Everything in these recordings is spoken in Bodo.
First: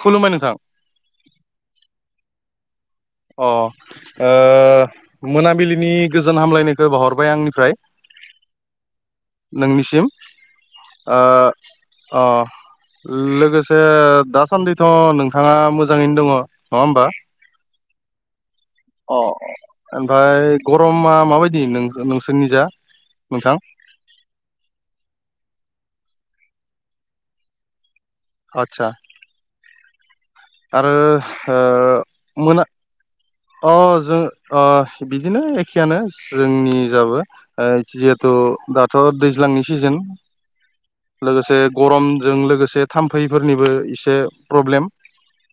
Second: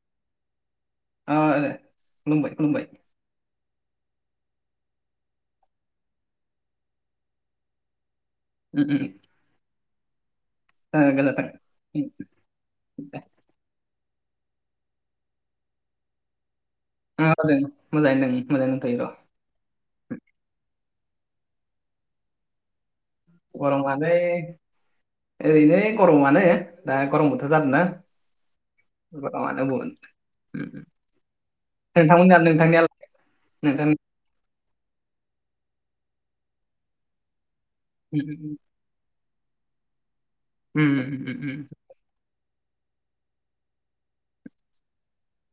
खुलुमबाय नोंथां ओ खुलुमबाय खुलुमबाय अ ओ मोनाबिलिनि गोजोन हामलायनायखौ बावहरबाय आंनिफ्राय। [inaudible] नोंनिसिम जागोन ओ गोजोन्थों अ उम दे लोगोसे ए दासान्दैथ' नोंथाङा मोजाङैनो दङ नङा होमबा? मोजाङै दों मोजाङैनो दंथ'यो र' अ ओमफ्राय गरमा माबायदि नों नोंसोरनिजा नोंथां? गरमालाय ओरैनो गरमानो दा गरम बोथोर जादों ना। आतसा मानो बन आरो ओ मोना नोंथांनियालाय अ नोंथांनि जों ओ बिदिनो एखेयानो जोंनि जाबो ओ उम जिहेथु दाथ' दैज्लांनि सिजोन उम उम लोगोसे उम गरमजों लोगोसे थाम्फैफोरनिबो इसे प्रब्लेम।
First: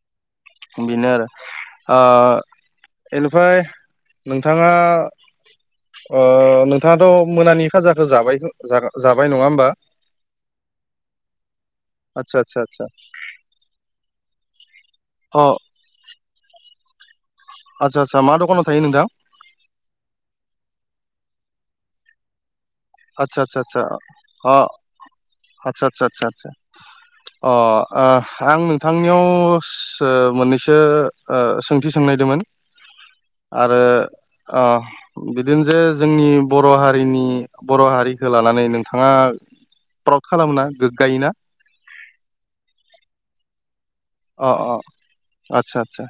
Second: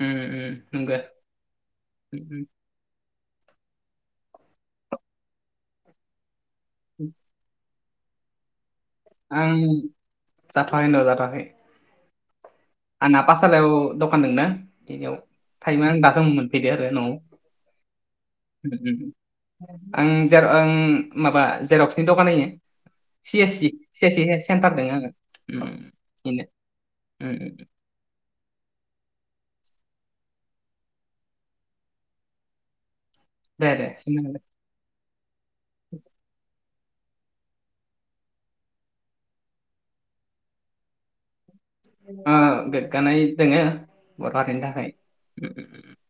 उम उम, नंगो बेनो आरो ओ उम उम एनिफाय नोंथाङा ओ नोंथाङाथ' मोनानि खाजाखौ जाबाय जा जाबाय नङा आं होमबा? जाथ'वाखै र' जाथ'वाखै आतसा आतसा आतसा आंना पाठसालायाव दखान दंना बेनियाव अ थायोमा दासो मोनफैदो आरो न'आव आतसा आदसा मा दखानाव उम थायो उम नोंथां? उम। आं जेर आं माबा जेरक्सनि दखान होयो। आदसा सि आदसा एस सि आदसा सि एस सि हेड अ सेन्टार दोङो आङो उम आदसा आदसा आदसा बेनो आदसा उम अ उम ओ आं नोंथांनियाव सो मोननैसो ओ सोंथि सोंनायदोमोन दे आरो दे ओ बिदिनो जे जोंनि बर' हारिनि बर' हारिखो लानानै नोंथाङा प्रउड खालामोना गोग्गायोना? ओ गोगानाय दोङो। बर' अ हारिनि अ थाखाय उम आतसा उम। आतसा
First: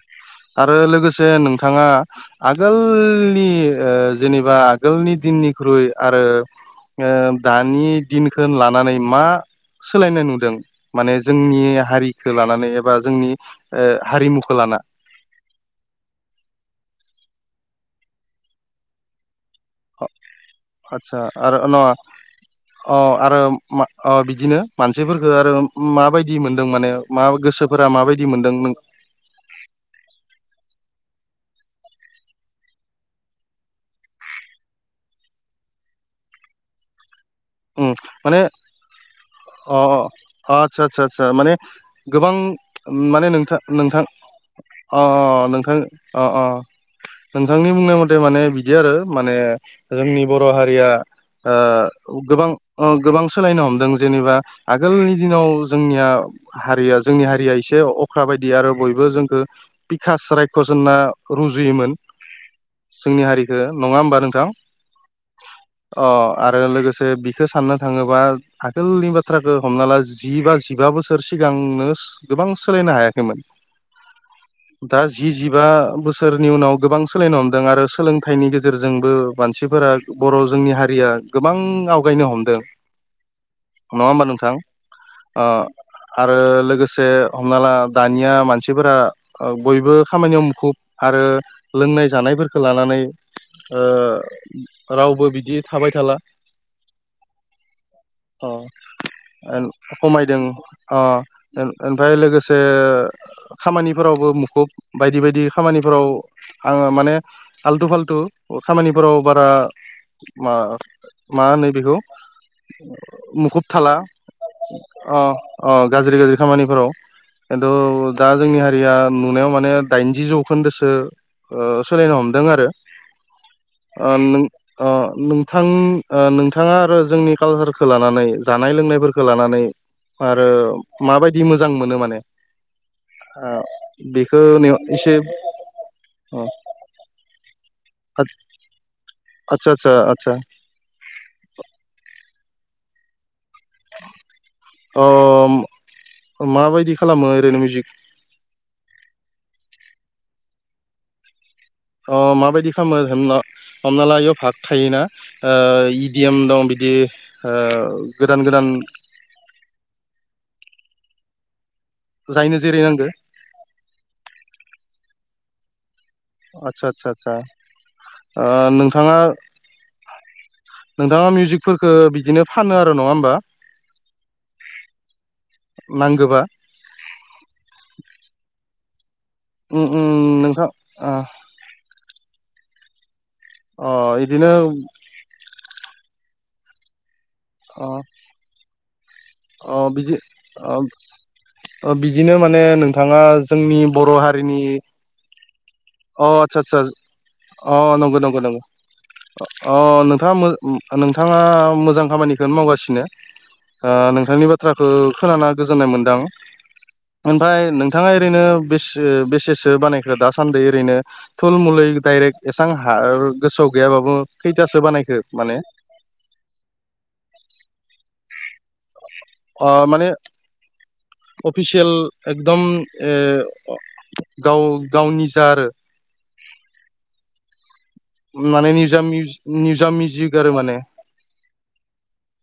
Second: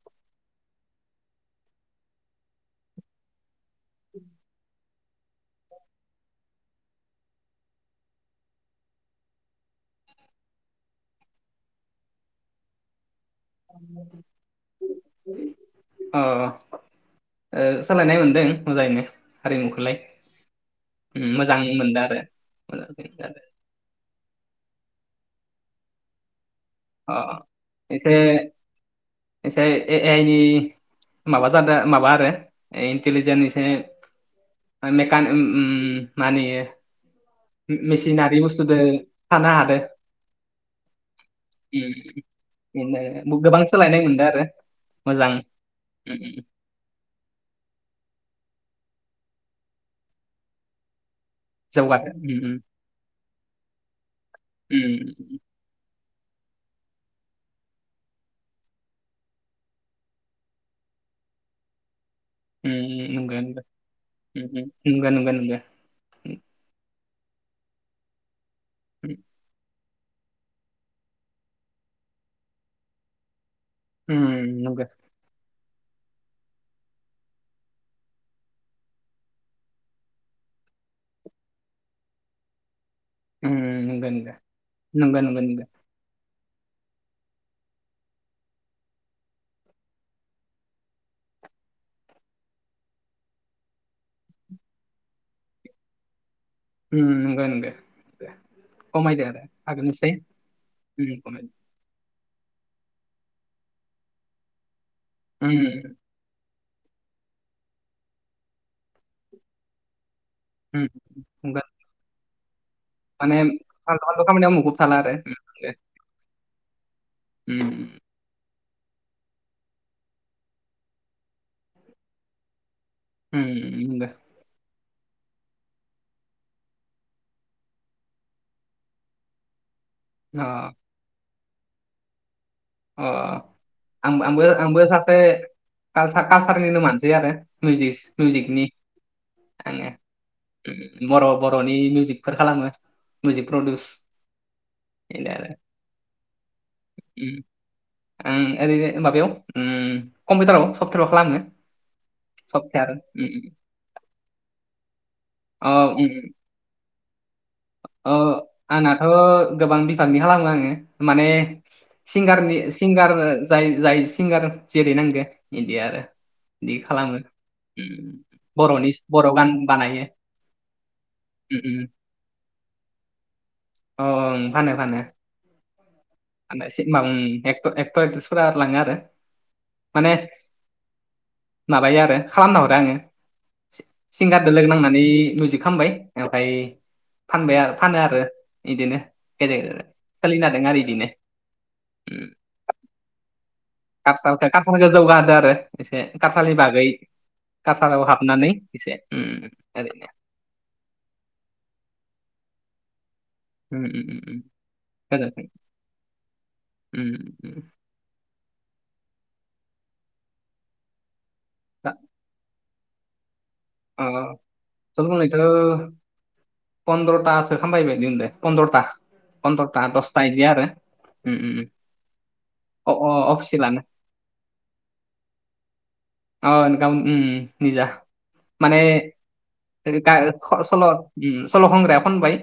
आरो लोगोसे नोंथाङा आगोलनि ओ जेनेबा गोलनि दिननिख्रुइ आरो ओ दानि दिनखो लानानै मा सोलायनाय नुदों माने जोंनि हारिखो लानानै। बा जोंनि ओ हारिमुखो लाना अ ओ सोलायनाय मोनदों मोजाङैनो हारिमुखो। आतसा आरो नङा मोनदों आरो अ मोजां आरो जादों। मा अ बिदिनो मानसिफोरखो आरो माबायदि मोनदों माने अ मा गोसोफोरा एसे माबायदि मोनदों नों एसे ए आइ नि माबा जादों माबा आरो इन्टलिजेन्स एसे मेकान उम मा होनोयो उम मेसिनारि माने बुस्थुदो थानो हादो अ अ आतसा आतचा आ माने उम गोबां माने बिदिनो नोंथा गोबां सोलायनाय मोनदों आरो अ मोजां नोंथां उम अ उम अ नोंथांनि बुंनाय मथे माने बिदि आरो माने जोंनि हारिया जौगाथों ओ उम गोबां ओ सोलायनो हमदों जेनबा आगोलनि उम दिनाव जोंनिया हारिया जोंनि हारिया एसे अख्रा बायदि आरो बयबो जोखो बिखास रायख'ज होनना रुजुयोमोन उम जोंनि नंगौ हारिखो नङा होमबा नोंथां नंगौ नंगौ नंगौ अ आरो लोगोसे बिखो साननो थाङोबा आगोलनि बाथ्राखो हमना ला जि बा जिबा बोसोर सिगांनो गोबां सोलायनो हायाखैमोन उम नोंगो दा जि जिबा बोसोरनि उनाव गोबां सोलायनो हमदों आरो सोलोंथाइनि गेजेरजोंबो मानसिफोरा बर' जोंनि हारिया गोबां आवगायनो हमदों उम नङा नंगौ होमबा नोंथां नंगौ नंगौ अ नंगौ आरो लोगोसे हमना ला दानिया मानसिफोरा ओ बयबो खामानियाव मुखुब आरो लोंनाय जानायफोरखो लानानै रावबो बिदि थाबाय थाला उम नोंगो नोंगो अ एल आगोलनिसाय खमायदों अ उम खमायदो एमफ्राय लोगोसे खामानिफोरावबो मुखुब बायदि बायदि उम खामानिफोराव आङो माने आल्थु फाल्थु खामानिफोराव बारा मा उम नंगौ माहोनो बिखौ माने मुखुब थाला फालथु फालथु खामानियाव मुखुब थाला आरो अ अ गाज्रि गाज्रि खामानिफोराव उम खिन्थु दा जोंनि हारिया नुनायाव माने दाइनजि जौखोन्दोसो ओ सोलायनो हमदों आरो उम नंगौ ओ नों ओ नोंथां ओ नोंथाङा आरो जोंनि कालसार लानानै जानाय लोंनायफोरखौ लानानै अ आरो माबायदि मोजां मोनो माने अ ओ आं बेखौ आंबो आंबो एसे सासे कालार अ कालसारनिनो मानसि आरो मिउिक मिउजिकनि आदसा आङो आदसा आदसा ओ बर' बर'नि मिउजिकफोर खालामो मिउजिक प्रदिउस ओ माबायदि खालामो ओरैनो म्युजिक ओ आं ओरैनो माबायाव ओ कम्पिउटाराव सप्तयाराव खालामो अ माबायदि सफ्टवेयार खालामो उम हनाव हमना ला आययाव भाग थायोना अ उम इडि एम दं बिदि ओ गोदान गोदान ' गोबां बिभागनि खालामो आङो माने सिंगारनि जायनो जेरै नांगो सिंगार जाय जाय सिंगार जिरै नांगोन इदिया आरो बिदि आदसा आदसा खालामो आदसा ओ बर'नि नोंथाङा बर' गान बानायो। नोंथाङा उम मिउजिकख उम बिदिनो फानो आरो नङा होमबा? अ ओ फानो फानो नांगोबा [unintelligible] एखथ'र एकथ्रिसफोरा लांगोआरो उम उम माने आरो माने नोंथां ओ माबायो आरो खालामना हरो आङो अ सिंगार बिदिनो जों लोगो नांनानै म्युजिक खामबाय ओमफ्राय फानबाय फानो आरो बिदिनो अ बिदि अ बिदि अ बिदिनो माने नोंथाङा जोंनि बर' खार हारिनि खारसान जौगाहादों आरो एसे अ खासालनि आदसा आदसा बागै अ कसालायाव नंगौ नंगौ हाबनानै नंगौ इसे ओरैनो ओ नोंथाङा मोजां खामानिखौनो मावगासिनो उम ओ उम उम नोंथांनि बाथ्राखौ खोनाना गोजोनथों गोजोननाय मोनदों उम ओमफ्राय उम नों बिथाङा ओरैनो बे बेसेसो बानायखो दासान्दिै ओरैनो थुलमुुलि दा दडाइरेक्ट ए थां हा ओ गोसोआव अ गैयाबाबो खैथासो बानायखो माने फन्द्रथास खामबायबायदि मोनो दे फन्द्रथा ओ पन्द्रथा माने दसथा एदि आरो उम उम अफिसियेल एकदम अ अ ओ अफिसियेलानो गाव गाव निजा आरो अ नोंथां उ उ निजा माने निजा ग मिउजिक आरो माने सल' सल खंग्राया खनबाय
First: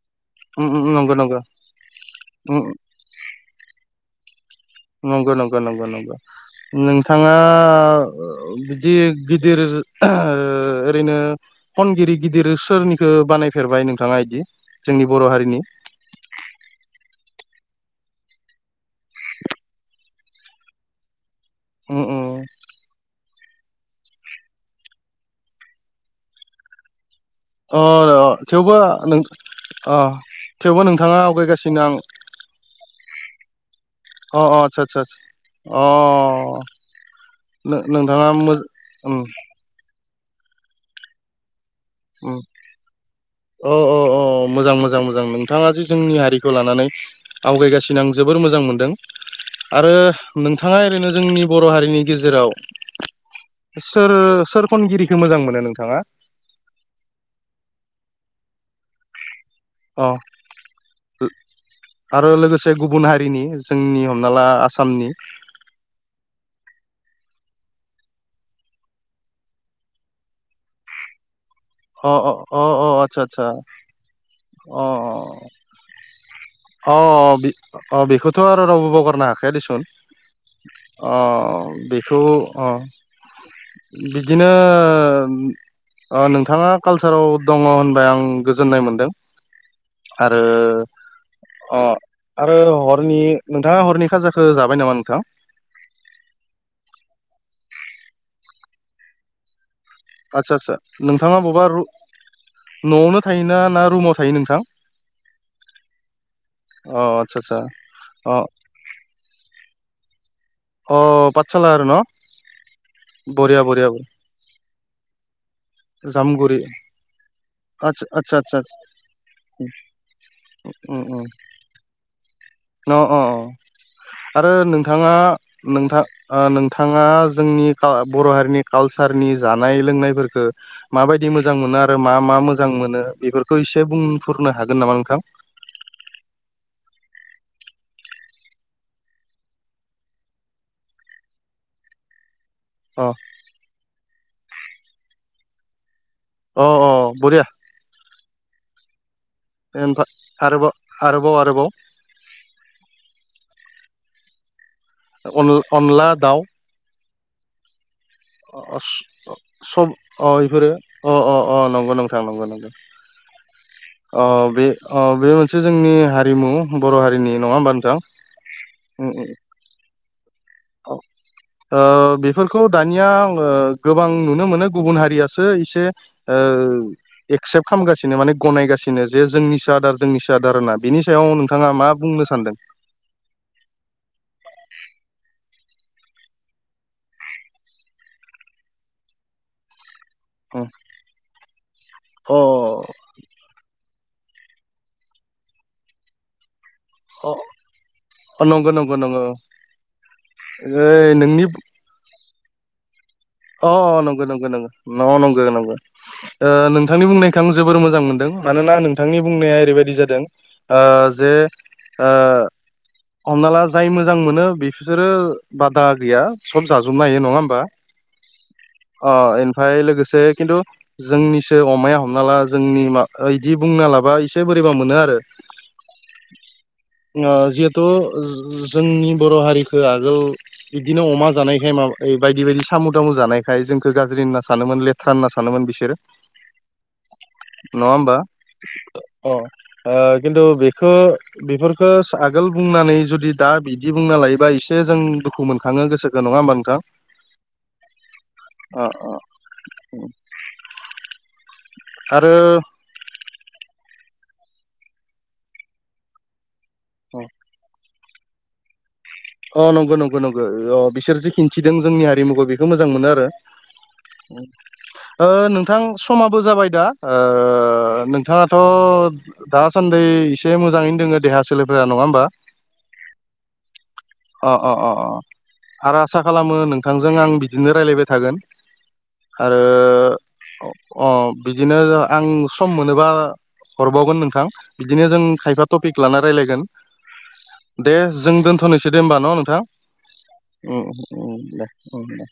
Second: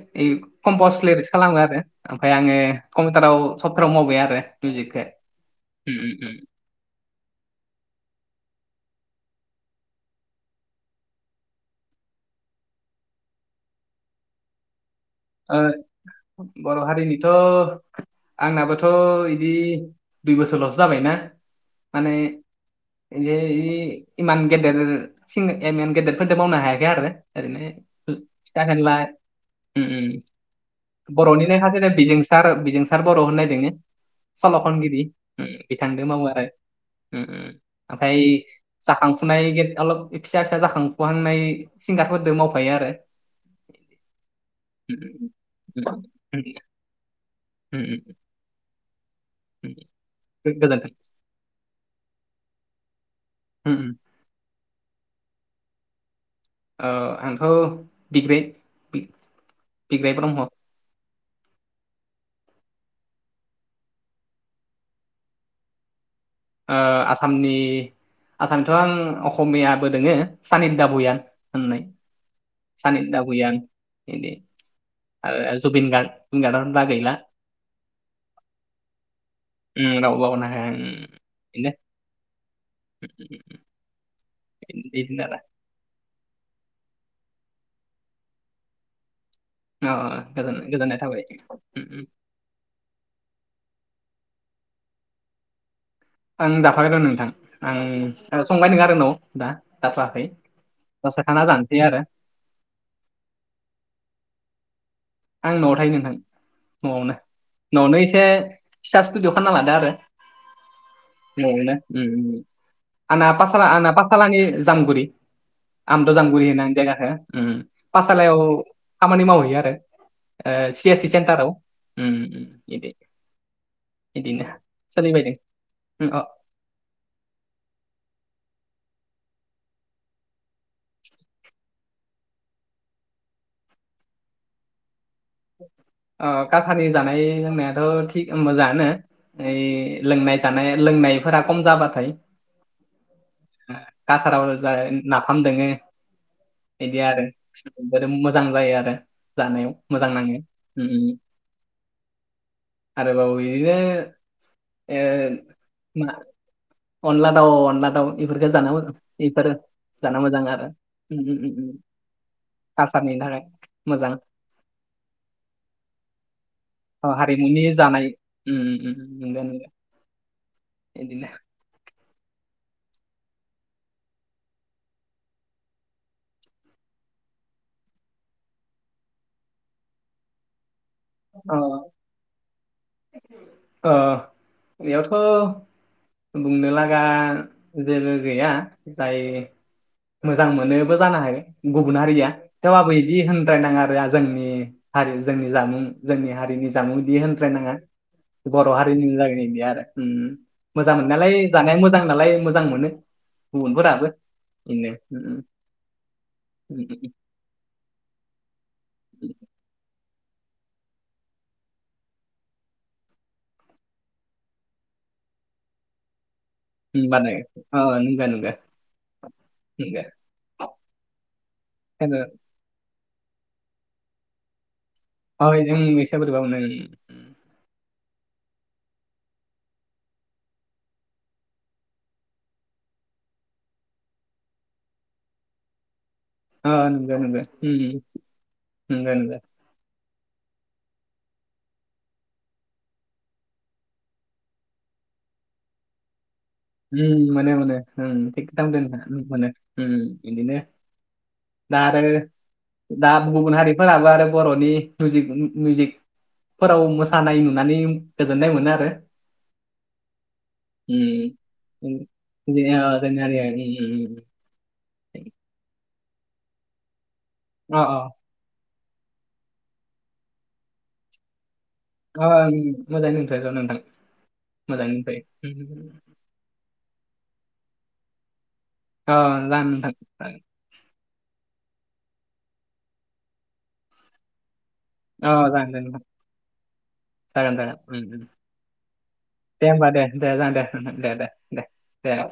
कमपस नंगौ लिरिक्स नंगौ खालामो आरो ओमफफ्राय आङो कम्पिउटाराव सब्टावाराव मावबाय आरो मिउजिकखौ नंगौ नंगौ नंगौ उम नंगौ उम नोंथाङा बिदि गिदिर ओ ओरैनो खनगिरि गिदिर सोरनिखो बानायफेरबाय नोंथाङा बिदि जोंनि बर हारिनि उम बर' हारिनिथ' आंनाबोथ' बिदि दुय बसरल'सो जाबायना उम माने उम बे इमान गेदेर सि इमान गेदेरफोरजों मावनो हायाखै आरो ओरैनो अ अ फिसा थेवबो फेनला नों उम उम नोंथाङा आवगायगासिनो आं दा आरो बिजोंसार बर होननायदोंनो अ अ आदसा आदसा अ बिथांदों मावो आरो उ उ ओमफ्राय नोंथाङा मो उम जाखांफुनाय अलब फिसा फिसा जाखांफुहांनाय सिंगारफोरजों उम मावफायो आरो। अ अ अ मोजां मोजां मोजां उम नोंथाङा जे जोंनि उम हारिखौ लानानै उम आवगायगासिनो आं जोबोर मोजां मोनदों उम, आरो उम। नोंथाङा गोजोन्थों ओरैनो जोंनि बर' हारिनि गेजेराव उम सोर सोर खनगिरिखौ मोजां मोनो नोंथाङा? ओ आंथ बि अ बिग्राय ब्रह्म ओ आरो लोगोसे गुबुन हारिनि जोंनि हमना ला आसामनि ओ आसामनि आसामनिथ आं असमियाबो दोङो सानि दाबुयान होननाय अ अ अ अ सानिदा आचसा आचाचा भुयान अ अ जुबिनगार्ग जुबिनगार्ग अ अ बेखौथ आरो रावबो बावगारनो हाखाया दिसुन उम रावबो बावगारनो हाया उम अ बेनो बेखौ अ उम, उम, बिदिनो उम, बिदिनो आरो अ नोंथाङा कालसाराव दङ होनबाय आं गोजोननाय मोनदों अ अ आरो गोजोन गोजोननाय थाबाय अ उम आरो हरनि नोंथाङा हरनि खाजाखौ जाबाय नामा नोंथां? आं [unintelligible] दं नोंथां आं संबाय नङा आरो नाव दा जाथ'वाखै आदसा आदसा दसे नोंथाङा थाना बबा जानोसै रु आरो नआवनो थायोना ना रुमाव थायो नोंथां? आं न'आव थायो नोंथां अ न'आवनो आदसा आदसा न'आवनो एसे अ फिसा स्टुडि खालामना लादो अ पाठसाला आरो न' [unintelligible] आंना बरिया पातसाला बरिया आंना पाटसालानि जामगुरि आमद' जामगुरि जामुगुरि होननानै जायगाखौ आदसा आदसा पाठसालायाव आदसा खामानि मावहैयो आरो ओ सि उम एस सि उम सेन्टाराव उम उम बिदि अ अ बिदिनो आरो नोंथाङा सोलिबायदों नोंथां अ ओ नों नोंथाङा जोंनि बर' हारिनि कालसारनि जानाय लोंनायफोरखो माबायदि मोजां मोनो आरो मा मा मोजां मोनो बेफोरखौ एसे बुंफुरनो हागोन नामा नोंथां? अह कालसारनि जानाय लोंनायाथ' थिग मोजाङानो ओइ लोंनाय जानाय लोंनायफोरा खम जाबाथाय अ कासाराव जा नाफाम दोङो अ अ बिदि आरो बरिया बेफोरो मोजां जायो आरो जानायाव मोजां ओमफ्राय नाङो आरोबाव उम आरोबाव आरोबाव आरोबाव बिदिनो अन ओ मा अनला दाउ अनला दाव अनला दाव [unintelligible] सब अह मोजां आरो इफोरो उम अह उम अह उम अह उम नंगौ नोंथां नंगौ नोंथां कासारनि थाखाय मोजां अह बे अह बे मोनसे जोंनि हारिमु बर' अ, हारिनि नङा हारिमुनि होमबा नोंथां! जानाय उम उम उम अ इदिनो ओ बेफोरखौ दानिया आङो गोबां नुनो मोनो गुबुन हारियासो एसे ओ एक्सेप्ट खालामगासिनो माने गनायगासिनो जे जोंनिसो आदार जोंनिसो आदार होननानै बेनि सायाव नोंथाङा मा बुंनो सानदों? अह बेयावथ' बुंनो लागा जेबो गैया जाय मोजां मोनोबो जानो हायो गुबुन हारिया थेवबाबो बिदि होनद्रायनाङा आरो जोंनि हारि जोंनि जामुं जोंनि हारिनि जामुं इदि होनद्रायनाङा अ बर' नंगौ नंगौ हारिनि नंगौ [unintelligible] आरो उम मोजां ओइ मोननायालाय नोंनि जानाया मोजां नालाय मोजां मोनो अ अ गुबुनफोराबो नंगौ नंगौ इनो नंगौ नंगौ नंगौ ओ नोंथांनि बुंनायखौ आं जोबोर मोजां मोनदों मानोना नोंथांनि बुंनाया ओरैबायदि जादों ओ जे ओ हमना ला जाय मोजां मोनो बिसोरो बादा गैया सब जाजोबनो हायो होमबानो नङा होमबा अ नंगो नंगो अह ओमफ्राय नंगो लोगोसे खिन्थु जोंनिसो अमाया हमना ला जोंनि मा ओ इदि बुंना लाबा इसे बोरैबा मोनो आरो अह जों इसे बोरैबा मोनो उम ओ जिहेथु जोंनि बर' हारिखो आगोल बिदिनो अमा जानायखाय माबा बायदि बायदि साम' दामु जानायखाय जोंखौ गाज्रि होनना सानोमोन लेथ्रा होनना सानोमोन बिसोरो [unintelligible] ओ नंगो नंगो नङा होमबा उम नंगो अ नंगो ओ खिथु बेखो बेफोर खौ आगोल बुंनानै जुदि दा बिदि बुंना लायोबा एसे जों दुखु मोनखाङो गोसोखौ नङा होमबा नोंथां? उम मोनो मोनो उम थिगथां अ अ [unintelligible] मोनो उम उम इदिनो दा आरो दा गुबुन हारिफोराबो आरो बर'नि दुइक मिउजिक फोराव मोसानाय नुनानै गोजोननाय मोनो आरो अह नंगौ नंगौ नंगो अह बिसोर जिखिनि थिदों उम जोंनि हारिमुखौ जोंनि बेखौ अ मोजां मोनो जोंनि आरो हारिया उम उम उम। ओ नोंथां समाबो जाबाय दा ओ अह अह नोंथाङाथ' दासान्दि एसे मोजाङैनो दोङो देहा सो सोलोफोरा नङा होमबा ओ मोजाङै नंथ'यो र नोंथां अह अह मोजाङै अह अह दंथ'यो आरो आसा खालामो नोंथांजों आं बिदिनो रायलायबाय थागोन औ जागोन नोंथां अह बिदिनो आं सम मोनोबा हरबावगोन नोंथां बिदिनो जों अ खायफा जागोन दे टपिक नोंथां लाना रायलायगोन जागोन दे जागोन उम उम जों दोनथ'नोसै दे होमबा न' नोंथां दे होमबा दे दे जागोन दे उम नोंथां दे उम दे उम दे